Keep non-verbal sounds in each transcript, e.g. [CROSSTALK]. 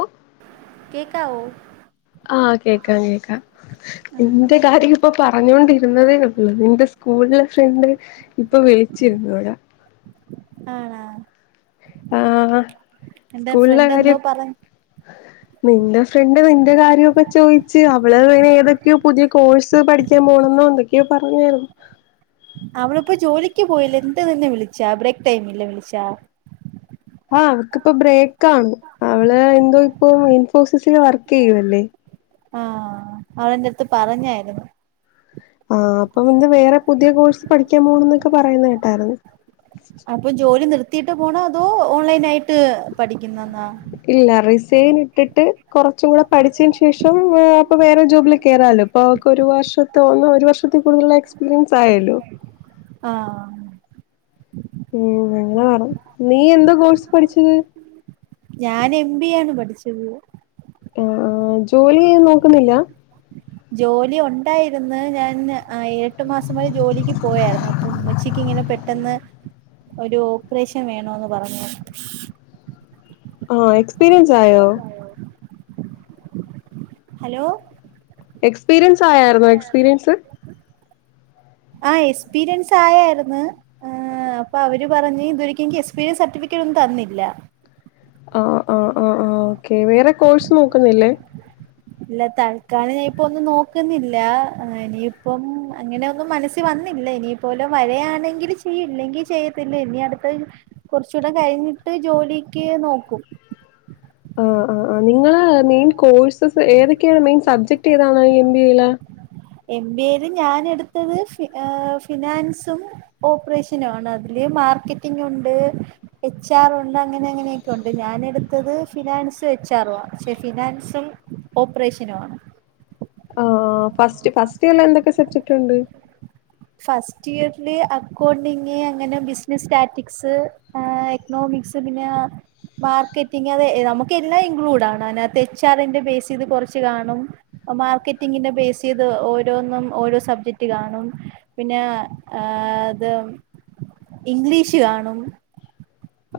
ഓ കേക്കാവോ? ആഹ് കേക്കാം കേക്കാം. നിന്റെ കാര്യ ഇപ്പൊ പറഞ്ഞൊണ്ടിരുന്നതേ ഉള്ളു നിന്റെ സ്കൂളിലെ ഫ്രണ്ട്. ഇപ്പൊ വിളിച്ചിരുന്നോയ. ആണോ. ആഹ് എന്റെ സ്കൂളിലെ ഫ്രണ്ട് എന്തോ കാര്യം. പറഞ്ഞ് നിന്റെ ഫ്രണ്ട് നിന്റെ കാര്യൊക്കെ ചോയിച്ച് അവള് വേണെ ഏതൊക്കെയോ പുതിയ കോഴ്സ് പഠിക്കാൻ പോണെന്നോ എന്തൊ ന്തൊക്കെയോ പറഞ്ഞാരുന്നു. അവളിപ്പോ ജോലിക്ക് പോയില്ലെ, എന്ത് നിന്നെ വിളിച്ചാ ബ്രേക്ക് ടൈമില് വിളിച്ചാ. ആഹ് അവക്കിപ്പ ബ്രേക്ക് ആണ് അവള് എന്തോ ഇപ്പ ഇൻഫോസിസിൽ വർക്ക് ചെയ്യുവല്ലേ. ആഹ് അവളന്റെടുത്ത് പറഞ്ഞായിരുന്നു. ആഹ് അപ്പം എന്തോ വേറെ പുതിയ കോഴ്സ് പഠിക്കാൻ പോണം ന്നൊക്കെ പറയുന്ന കേട്ടായിരുന്നു. അപ്പൊ ജോലി നിർത്തിയിട്ട് പോണൊ അതോ ഓൺലൈൻ ആയിട്ട് പഠിക്കുന്നെന്നാ. ഇല്ല റിസൈൻ ഇട്ടിട്ട് കുറച്ചും കൂടെ പഠിച്ചതിന് ശേഷം അപ്പൊ വേറെ ജോബില് കേറാലോ. അപ്പൊ അവൾക്ക് ഒരു വർഷത്ത ഒന്ന ഒരു വർഷത്തിൽ കൂടുതുള്ള എക്സ്പീരിയൻസ് ആയല്ലോ. ആഹ്. ഉം അങ്ങനെ വേണം നീ എന്തോ കോഴ്സ് പഠിച്ചത്. ഞാൻ എം ബി എ ആണ് പഠിച്ചത്. ആഹ് ആഹ് ജോലീ നോക്കുന്നില്ല? ജോലി ഉണ്ടായിരിന്ന് ഞാൻ ആ എട്ട് മാസം വരെ ജോലിക്ക് പോയായ്രുന്നു അപ്പൊ ഉമ്മച്ചിക്ക് ഇങ്ങനെ പെട്ടെന്ന് ഒരു ഓപ്പറേഷൻ വേണോന്ന് പറഞ്ഞു ആഹ് എക്സ്പീരിയൻസ് ആയോ? ഹലോ. എക്സ്പീരിയൻസ് ആയരുന്നോ എക്സ്പീരിയൻസ്? [INAUDIBLE] ആഹ് എക്സ്പീരിയൻസ് ആയായിര്ന്നു ഏഹ്. ആഹ് അപ്പ അവര് പറഞ്ഞ് ഇത് വരെക്കും എനിക് എസ്പീരിയൻസ് സർട്ടിഫിക്കറ്റ് ഒന്നും തന്നില്ല. ആഹ് ആഹ് ആഹ് ആ ഓക്കേ വേറെ കോഴ്സ് നോക്കുന്നില്ലേ? ഇല്ല തൽക്കാലം ഞാൻ ഇപ്പം ഒന്നും നോക്കുന്നില്ല ഇനിയിപ്പം അങ്ങനെ ഒന്നും മനസ്സ് വന്നില്ല ഇനി പ്പവല്ലും വരയാണെങ്കിൽ ചെയ്യും ഇല്ലങ്കിൽ ചെയ്യത്തില്ല ഇനി അടുത്ത കുറച്ചുകൂടെ കഴിഞ്ഞിട്ട് ജോലിക്ക് നോക്കും. ആഹ് ആഹ് ആ നിങ്ങള് മെയിൻ കോഴ്സസ് ഏതൊക്കെയാണ് മെയിൻ സബ്ജക്ട് ഏതാണ് ഈ എം ബി എയില്? എം ബി എയിയില് ഞാൻ എടുത്തത് ഫ ഫിനാൻസും ഓപ്പറേഷനുവാണ് അതില് മാർക്കറ്റിംഗൂണ്ട് എച്ച് ആർ ഉണ്ട് അങ്ങനെ അങ്ങനെയൊക്കെ ഉണ്ട് ഞാന് എടുത്തത് ഫിനാൻസും എച്ച് ആറും പക്ഷെ ഫിനാൻസിൽ ഓപ്പറേഷനു ആണ്. ആഹ് ഫസ്റ്റ് ഫസ്റ്റ് ഇയർല എന്തൊക്കെ സബ്ജക്ട് ഉണ്ട്? ഫസ്റ്റ് ഇയറില് അക്കൗണ്ടിങ് അങ്ങനെ ബിസിനസ് സ്റ്റാറ്റിക്സ് ആ എക്നോമിക്സ് പിന്നാ മാർക്കറ്റിംഗ് അത് നമുക്ക് എല്ലാം ഇൻക്ലൂഡ് ആണ് അയ്നകത്ത് എച്ച് ആറിന്റെ ബേസെയ്ത് കാെറച്ച് കാണും മാർക്കറ്റിങ്ങിന്റെ ബേസ്യ്ത് ഓരോന്നും ഓരോ സബ്ജക്ട് കാണും പിന്നെ ഏ ത് ഇംഗ്ലീഷ് കാണും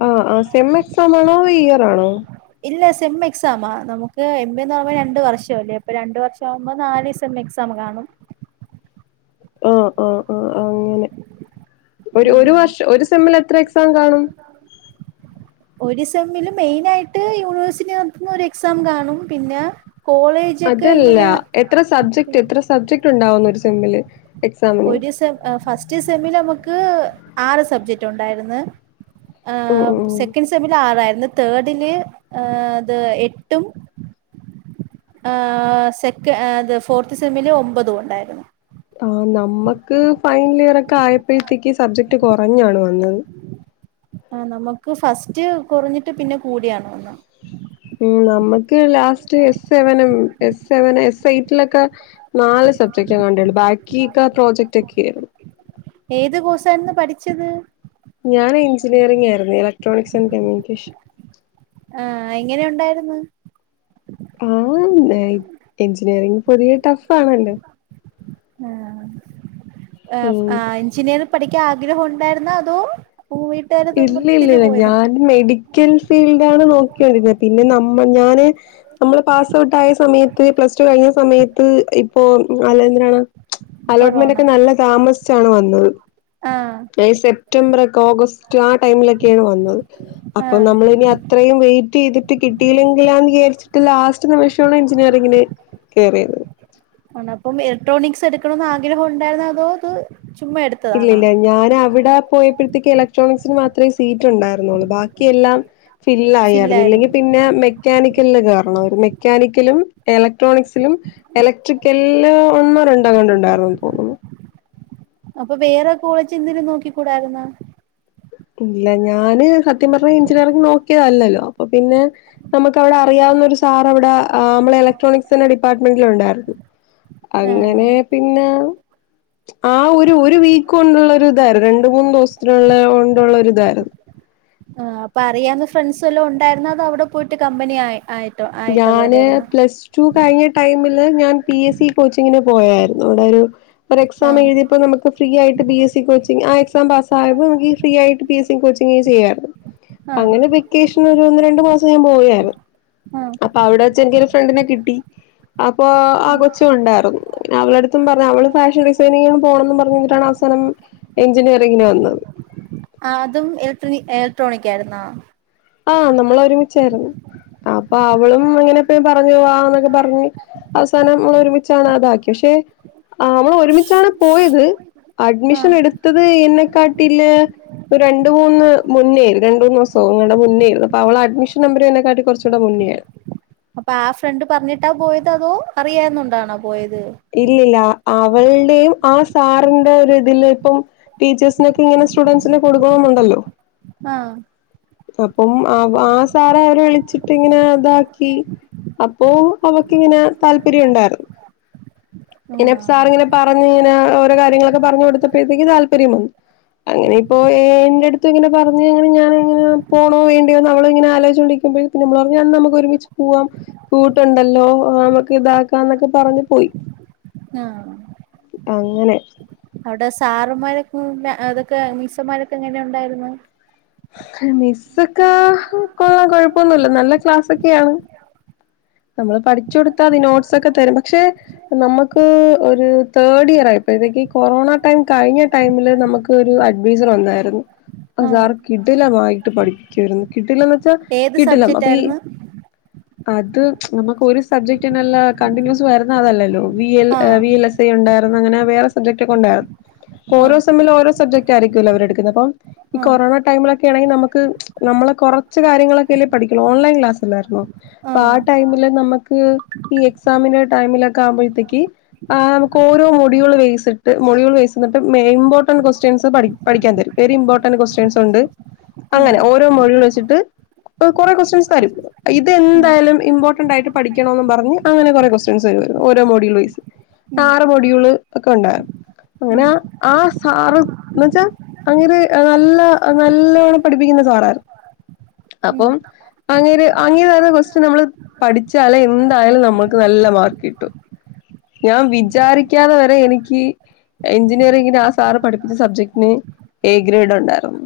ആഹ് ആഹ് സെമ്മെക്സാമാണോ തോ ഇയറാണോ ഇല്ല സെമ്മ്എക്സാമാ നമുക്ക് എം ബിന്നാവുമ്പോ രണ്ട് വർഷം അല്ലേ അപ്പൊ രണ്ട് വർഷം വുമ്പോ നാല് സെമ്മഎക്സാം കാണും ആഹ് ആഹ് ആഹ് അങ്ങനെ ഒരു ഒരു ഉം വർഷം ഒരു സെമ്മിൽ എത്ര എക്സ് സാം കാണും ഒരു സെമ്മില് മെയിനായിട്ട് യൂണിവേഴ്സിറ്റി നടത്തുന്ന ഒരു എക്സാം കാണും പിന്നെ കോളേ അതല്ല എത്ര സബ്ജക്ട് എത്ര സബ്ജക്ട് ഉണ്ടാവും ഒരു സെമ്മില് എക്സാമിന് ഒരു സെം ഏ് ഫസ്റ്റ് സെമ്മില് നമുക്ക് ആറ് സബ്ജെക്ട് ഉണ്ടായിരിന്ന് ഉം ഏ് ഉം സെക്കൻ സ്- സെമ്മില് ആറായിര്ന്ന് തേർഡില്ഏ് ത് എട്ടും ഏ് സെക്ക് ഏ ത് ഫോർത്ത് സെമ്മില് ഒമ്പതും ഒണ്ടായിര്ന്ന് ആഹ് നമ്മക്ക് ഫൈൻലിയർ ഒക്കെ ആയപ്പഴത്തേക്ക് സബ്ജക്ട് കാെറഞ്ഞാണ് വന്നത് ആഹ് നമക്ക് ഫസ്റ്റ് കാെറഞ്ഞിട്ടും പിന്നെ കൂടിയാണ് വന്ന് ഉം നമ്മക്ക് ലാസ്റ്റ് എസ് സെവനും എ സെവനും എസ് എയ്റ്റിലൊക്കെ നാല് സബ്ജക്റ്റെകാണ്ടൊള്ളൂ ബാക്കീസക്ക പ്രോജക്റ്റ് ഒക്കെയായിര്ന്നു ഏത് കോഴ്സായിരുന്നു പഠിച്ചത് ഞാൻ എഞ്ചിനീയറിംഗ് ആയിര്ന്ന് ഇലക്ട്രോണിക്സ്ന്റെ ഇങ്കിഷ് ആഹ് എങ്ങനെ ഉണ്ടായിര്ന്ന് ആഹ് എഞ്ചിനീയറിംങ് പൊതുവെ ടഫ് ആണല്ലോ ആഹ് ഏ് ഫ് ഉം ആഹ് എൻജിനീയറ് പഠിക്കാൻ ആഗ്രഹം ഉണ്ടായിരുന്നോ അതോ വീട്ട്കാരെ ഇല്ല ഇല്ല നിർബന്ധത്തില് ഇല്ല പോയതാ ഞാൻ മെഡിക്കൽ ഫീൽഡ ആണ് നോക്ക്യോണ്ടിര്ന്നെ പിന്നെ നമ്മ ഞാന് നമ്മള് പാസ് ഔട്ട് ആയ സമയത്ത് പ്ലസ് ടു കഴിഞ്ഞ സമയത്ത് ഇപ്പോ അല്ല എന്തിനാണ് അലോട്ട്മെന്റ് കൊറോണ ഒക്കെ നല്ല താമസ്ച്ചാണ് വന്നത് ആഹ് മെയ് സെപ്റ്റംബർ ഒക്കെ ഓഗസ്റ്റ് ആ ടൈമിലൊക്കെയാണ് വന്നത് അപ്പൊ ആഹ് നമ്മള് ഇനി അ ത്രയും വെയിറ്റെയ്ത്ട്ട് കിട്ടിയില്ലെങ്കിലാന്ന് വിയാര്ച്ച്ട്ട് ലാസ്റ്റ്- സ്റ്റ് നിമിഷാണ് എചിനീയറിങ്ങിന് കേറിയത് ആണ് അപ്പം ഇലക്ട്രോണിക്സ് എടുക്കണൊന്ന് ആഗ്രഹം ഉണ്ടായിരുന്നേ അതോ അത് ചുമ്മാ എട് ഇല്ല ഇല്ല ഞാൻ അവിടെ പോയി ഇപ്പഴ്ത്തേക്ക് എലക്ട്രോണിക്സിന് മാത്രേ സീറ്റ് ഉണ്ടായിര്ന്നൊള്ളൂ ബാക്കി എല്ലാം ഫില്ലായായ്ര്ന്ന് ഫില്ലായിരുന്നു ഇല്ലെങ്കിപിന്നെ മെക്ക് മെക്കാനിക്കലിന് കേറണാേയ്ര്ന്ന് മെക്കാനിക്കലും എലക്ട്രോണിക്സിലും എലക്ട്രിക്കല്ല് ഒന്നോ രണ്ടോ ങ്ങാണ്ട് ഉണ്ടായിര്ന്നന്ന് തോന്നുന്നു അപ്പ വേറെ കോളേജ് എന്ന്ലും നോക്കിക്കൂടായ്ര്ന്നോ ഇല്ല ഞാന് സത്യം പർഞാ എഞ്ചിനീയറിംഗ് നോക്കിയതല്ലല്ലോ അപ്പ പിന്നെ നമക്ക് അവ്ടെ അറിയാവുന്ന ഒരു സാറവ്ടെ ആഹ് നമ്മള എലക്ട്രോണിക്സിന്റെ ഡിപ്പാർട്ട്മെന്റില് ഉണ്ടായിര്ന്നു ആഹ് അങ്ങനെ പിന്നെ ആഹ് ഒരു ഒരു വീക്ക് കൊണ്ടുള്ള ഒരു ഇതായിര് രണ്ട്മൂന്ന് ദൂസത്തിനുള്ള കൊണ്ടുള്ള ഒരുതായിരുന്നു ആഹ് അപ്പ അറിയാവുന്ന ഫ്രണ്ട്സ് ല്ലോം ഒണ്ടായിര്ന്നോ അതോ അവ്ടെ പോയിട്ട് കമ്പനി ആയി ആയി ഞാന് പ്ലസ് റ്റു കഴിഞ്ഞ ടൈമില് ഞാൻ പി എസ് സി കോച്ചിങ്ങിന് പോയായിരുന്നു അവിടെ ഒരു ഒരക്സാമ് ആഹ് എഴ്ത്യപ്പോ നമക്ക് ഫ്രീ യായിട്ട് പി എസ്സി കോച്ചിങ് ആഹ് എക്സാം പാസ്സായമ്പോങ്കി ഫ്രീ യായിട്ട് പി എസ്സിങ് കോച്ചിങ് ചെയ്യാര്ന്നു ആഹ് അങ്ങനെ ബെക്കേഷന് ഒന്ന് രണ്ട് മാസം ഞാപോയാര്ന്ന് ആഹ് അപ്പൊ അവ്ടെച്ച് എനിക്കൊരു ഫ്രണ്ടിനെ കിട്ടി അപ്പൊ ആഹ് കൊച്ചുണ്ടാര്ന്നു അവള ട്ത്തും പർഞു അവള് ഫാഷൻ ഡിസൈനിങ്ങന്നു പോണംന്നും പർഞ്ഞു ന്നിട്ടാണാസ് തനം എഞ്ചിനീയറിങ്ന് വന്നത് ആഹ് അതും എലക്ട്രി എലക്ട്രോണിക്കായ്‌ര്ന്നോ ആഹ് നമ്മള ഒരുമിച്ചാര്ന്ന് അപ്പൊ അവളും ഇങ്ങനെപീ പറഞ്ഞു വാന്നൊക്കെ പറഞ്ഞ് അവസാനം ഒരുമിച്ചാണതാക്കി പക്ഷെ ആഹ് മ്മള ഒരുമിച്ചാണ് പോയത് അഡ്മിഷൻ ആഹ് എടുത്തത് എന്നെ കാട്ടില് ഒരണ്ട് മൂന്ന് മുന്നേര് രണ്ടുന്നൂസോ അങ്ങ ന്നമുന്നേര്ന്നു പവള അഡ്മിഷൻ നമ്പർ ന്നെക്കാട്ടികൊർച്ചുകുടെ മുന്നേ അപ്പാ ആഹ് ഫ്രണ്ട് പർഞ്ഞിട്ടാ പോയത് അതോ അറിയാര്ന്നോണ്ടാണോ പോയത് ഇല്ലില്ല അവൾടെയും ആഹ് സാറിന്റെ ഒര്തില് പ്പം ടീച്ചേഴ്സ്നൊക്കെ ഇങ്ങനെ സ്റ്റുഡൻസിനെ കൊടു കൊണന്നുണ്ടല്ലോ ആഹ് അപ്പം ആവ് ആഹ് സാറവരെ വിളിച്ചിട്ടി ങ്ങനെ താക്കി അപ്പോ അവക്കിങ്ങനെ താല്പര്യ ഉണ്ടാര്ന്നു ആഹ് ഇന്നെപ്സാറ്ങ്ങെനെ പറഞ്ഞ്ങ്ങനെ ഓരോ കാര്യങ്ങളൊക്കെ പർഞ്ഞൊ ട്ത്തപ്പേത്ത്ക്ക് താല്പര്യം വന്നു അങ്ങനെ ഇപ്പോ ഏ എന്റെട്ത്ത് ഇങ്ങനെ പറഞ്ഞ് അങ്ങനെ ഞാനങ്ങനെ പോണോ വേണ്ട്യയോന്നവളിങ്ങനെ ആലോയ്ച്ങ്ങോരിക്കുബെഴ് പിന്നമ്മളർഞ്ഞു എന്നമുക്കൊരുമിച്ച് പുവാം കൂട്ടുണ്ടല്ലോ നമക്ക് ഇതാക്കാം ന്നൊക്കെ പറഞ്പോയി ആഹ് അങ്ങനെ ഇപവ്ടെ സാറമ്മാരൊക്കൂടെ അതൊക്കെ മീസ്സ്മ്മാരൊക്കെങ്ങനെ ഉണ്ടായിര്ന്നു മിസ്സൊക്കെ കൊള്ളം കൊഴപ്പൊന്നുല്ല നല്ല ക്ലാസൊക്കെയാണ് നമ്മള് പഠ്ച്ചോട്ത്താതിനോട്സ് ഒക്കെ തരും പക്ഷെ നമക്ക് ഒര് തേഡിയറായിട്ട് പെകി കൊറോണ ടൈം കഴിഞ്ഞ ടൈമില് നമക്ക് ഒരു അഡ്വീസർ വന്നായിര്ന്നു ആഹ് സാർ കിടിലമായിട്ട് പഠിപ്പിക്ക്യാരുന്നു കിടില ഏത് ച്ചകിടിലം സബ്ജക്റ്റ് അപ്പൊ ഈ ആയിരുന്നു അത് നമക്ക് ഒരു സബ്ജക്റ്റിനല്ലാ കണ്ടിന്യൂസ് വരുന്ന അതല്ലല്ലോ വി എൽ എ ആഹ് വിഎൽ എസ് ഐ ഉണ്ടായിര്ന്നു അങ്ങനെ വേറെ സബ്ജക്റ്റ് ഒക്കെ ഉണ്ടാ ഓരോ ആഹ് സമില് ഓരോ സബ്ജക് റ്റായിരിക്കൊല്ലോ അവര്ട്ക്ക്ന്നപ്പം ഇ ആഹ് കൊറോണ ടൈമിലൊക്കെണങ്കി നമക്ക് നമ്മളെ കൊറച്ച് കാര്യങ്ങളൊക്കെല്ലേ പഠിക്കൊള്ളു ഓൺലൈൻ ക്ലാസല്ലാര്ന്നോ ആഹ് പ്പാ ടൈമില് നമക്ക് ഈ എക്സാമിനെ ടൈമിലൊക്കെ ആവുമ്പോഴ്ത്തേക്ക് ആഹ് മ്ക്ക്ഓരോ വൊടികള് വൈസ്സിട്ട് മൊഴികള് വേസ്ന്നിട്ട് മേ ഇമ്പോർട്ടൻ കൊസ്റ്റ്യൻസ് പഠി പഠിക്യാൻ തരും വെരി ഇമ്പോട്ടന്റ് കൊസ്റ്റ്യൻസൊണ്ട് ഉം അങ്ങനെ ഓരോ മൊഴിള്ച്ചിട്ട് കൊറെ കൊസ്റ്റ്യൻസ് തരും ഉം ഇതെന്തായാലും ഇമ്പോർന്റായിട്ട് പഠിക്യണോന്നും പറഞ്ഞ് അങ്ങനെ കൊറേ കൊസ്റ്റ്യൻസ് തരോര്ന്നു ഓരോ മോഡി ളൊയ്സ് ഉം ആറ് മൊട്യൂള് ഒക്കെണ്ടാ അങ്ങനെ ഉം ആഹ് സാറ് ന്ന്യൊച്ചാ അങ്ങനെ എ നല്ല നല്ലവണ്ണം പഠിപ്പിക്കുന്ന സാറാര് ഉം അങ്ങേര് അങ്ങേര് തര്ന്ന കൊസ്റ്റ്യൻ നമ്മള് പഠിച്ചാലേ എന്തായാലും നമ്മൾക്ക് നല്ല മാർക്കിട്ടും ഞാൻ വിചാരിക്യാതെ വരെ എനിക്ക് എഞ്ചിനീയറിങിന് ആഹ് സാറ് പഠിപ്പിച്ച സബ്ജക്റ്റ്ന് എ ഗ്രേഡൊണ്ടായിര്ന്നു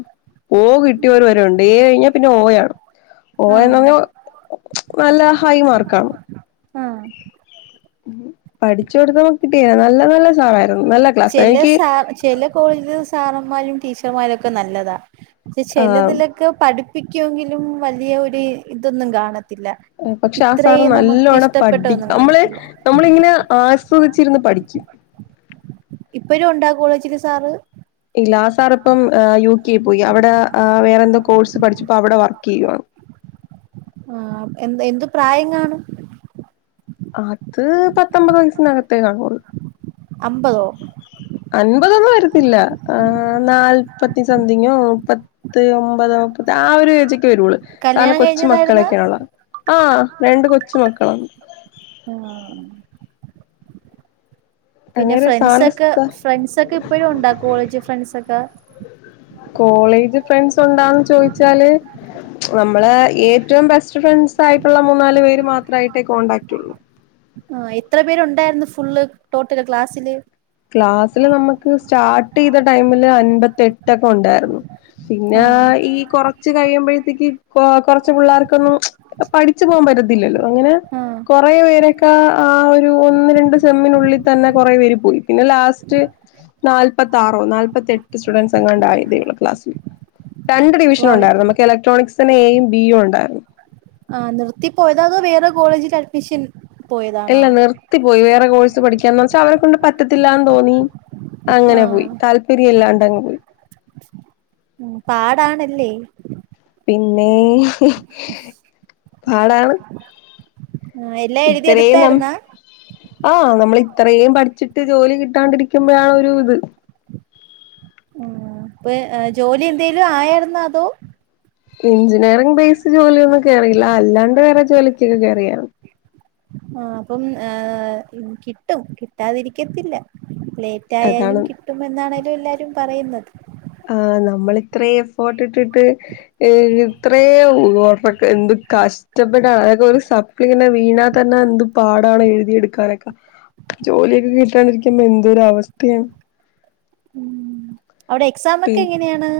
ഓ കിട്ടിയ ഒരു വരം ഉണ്ട് ഏ കഴിഞ്ഞാ പിന്നെ ഓ ആണ് ഓ എന്നു ആഹ് പറഞ്ഞാ നല്ല ഹൈ മാർക്ക ആണ് ആഹ് പഠിച്ചു കൊടുത്തപ്പോ കിട്ടിയതാ നല്ല നല്ല സഹായം ചെല സാർ ചെലെ കോളേജിൽ സാറന്മാരും ടീച്ചർമാരും ഒക്കെ നല്ലതാ പക്ഷെ ആഹ് ചിലതിലൊക്കെ പഠിപ്പിക്കു വെങ്കിലും വലിയ ഒരു ഇതൊന്നും കാണത്തില്ല പക്ഷെ ആ സാറ് ഇത്രയും നമുക്ക് നല്ലോണം ഇഷ്ടപ്പെട്ട പഠിപ്പി ഒന്നും നമ്മള് കാണത്തില്ല നമ്മളിങ്ങനെ ആസ്വദിച്ചിരുന്ന് പഠിക്കും ഇപ്പഴും ഉണ്ടാ ആ കോളേജില് സാറ് ഇല്ല ആ സാറു ഇപ്പം യു കെ പോയി അവിടെ വേറെന്തോ കോഴ്സ് പഠിച്ച ഇപ്പോ അവിടെ വർക്ക് ചെയ്യാണ് ആ എ എന്ത് പ്രായം കാണും അത് പത്ത് അമ്പത് വയസ്സിനകത്തേ കാണുവൊള്ളൂ അമ്പതോ അൻപതൊന്നും വരത്തില്ല ആ നാല്പത്തി സംതിങ്ങോ മുപ്പത്തി ത്ത് ഒമ്പത് മുപ്പത് ആ ഒരു എയ്ജ് വരുള്ളൂ കാരണം കല്യാണം കഴിഞ്ഞതായിരുന്ന കൊച്ചുമക്കളൊക്കെയാണുള്ളത് ആ രണ്ട് കൊച്ചുമക്കളാണ് ആഹ് പിന്നെ അങ്ങനെ സാന്റെ ഫ്രണ്ട്സൊക്കെ സ്ഥ ഫ്രണ്ട്സ ഒക്കെ ഇപ്പഴും ഉണ്ടാ കോളേജ് ഫ്രണ്ട് സൊക്കെ കോളേജ് ഫ്രണ്ട്സ് ഉണ്ടാന്ന് ചോദിച്ചാല് നമ്മള് ഏറ്റവും ബെസ്റ്റ് ഫ്രണ്ട്സ് ആയിട്ടുള്ള മൂന്നാല് പേര് മാത്രമായിട്ടേ കോണ്ടാക്ട് ഉള്ളൂ ആ എത്ര പേരുണ്ടായിരുന്നു ഫുള്ള് ടോട്ടല് ക്ലാസില് ക്ലാസ്സില് നമുക്ക് സ്റ്റാർട്ട് ചെയ്ത ടൈമില് അൻപത്തെട്ടൊക്കെ ഉണ്ടായിരുന്നു ആ പിന്നെ ഈ കൊറച്ച് കഴിയുമ്പോഴത്തേക്ക് കൊ കൊറച്ച് പിള്ളേർക്കൊന്നും പഠിച്ചു പോകാൻ പറ്റത്തില്ലല്ലോ അങ്ങനെ ആ കൊറെ പേരൊക്കെ ആ ഒരു ഒന്ന് രണ്ട് സെമ്മിനുള്ളിൽ തന്നെ കൊറെ പേര് പോയി പിന്നെ ലാസ്റ്റ് നാല്പ്പത്ത ആറോ നാല്പത്തി എട്ട് സ്റ്റുഡൻറ്സ് എങ്ങാണ്ട ആയതേയുള്ളൂ ക്ലാസ്സിൽ രണ്ട് ഡിവിഷന വൗ ഉണ്ടായിരുന്നു നമക്ക് ഇലക്ട്രോണിക്സിന് എയും ബിയും ഉണ്ടായിരുന്നു ആ നിർത്തിപ്പോയതോ അതോ വേറെ കോളേജിൽ അഡ്മിഷൻ ഇല്ല പോയതാണോ നിർത്തിപ്പോയി വേറെ കോഴ്സ് പഠിക്കാന്ന് വെച്ചാ അവരെ കൊണ്ട് പറ്റത്തില്ലന്ന് തോന്നി ആ അങ്ങനെ പോയി താല്പര്യം ഇല്ലാണ്ട്ങ്ങ് പോയി ഉം പാടാണല്ലേ പിന്നെ പാടാണ് ആ എല്ലാം ഇ ത്രിം നാം എഴുതിയെടുത്തായിരുന്നാ ആ നമ്മൾ ഇത്രയും പഠിച്ചിട്ട് ജോലി കിട്ടാണ്ടിരിക്കുമ്പോഴാണ് ഒരു ഇത് അപ്പൊ ജോലി എന്തേലും ആയാരുന്നോ അതോ എഞ്ചിനീയറിംഗ് ബേസ് ജോലിക്കു ഒന്നും കേറിയില്ല അല്ലാണ്ട് വേറെ ജോലിക്കൊക്കെ കയറിയാണ് ആ അപ്പം കിട്ടും കിട്ടാതിരിക്കത്തില്ല ല്ലേ ന്തായാലും അതാണ് കിട്ടുമെന്നാണല്ലോ എല്ലാവരും പറയുന്നത് തേ ആ നമ്മൾ ഇത്രയും എഫോർട്ട് ഇട്ടിട്ട് ഏ ഇത്രയും പോഫക്ക് എന്ത് കഷ് നഷ്ടപ്പെട്ട അതൊക്കെ ഒരു സപ്ലി ഇങ്ങനെ വീണാ തന്നെ എന്ത് പാടാണ് എഴുതിയെടുക്കാനൊക്കെ ജോലിയൊക്കെ കിട്ടാണ്ടിരിക്കുമ്പോ എന്തൊരു അവസ്ഥയാണ് അവിടെ എക്സാം ഒക്കെ പി എങ്ങനെയാണ്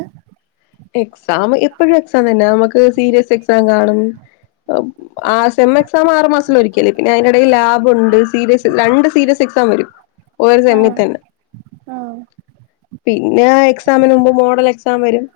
എക്സാം എപ്പോഴും എക്സാം തന്നെ നമുക്ക് സീരിയസ് എക്സാം കാണും ആ സെം എക്സാം ആറ് മാസത്തിലൊരിക്കല് പിന്നെ അയിൻ്റെ ഇടയിൽ ലാബുണ്ട് സീരിയസ് രണ്ട് സീരിയസ് എക്സാം വരും ഒരു ആ യമ്മി തെന്ന് ആ പിന്നെ ആ എക്സാമിന് മുമ്പ് മോഡൽ എക്സാം വരും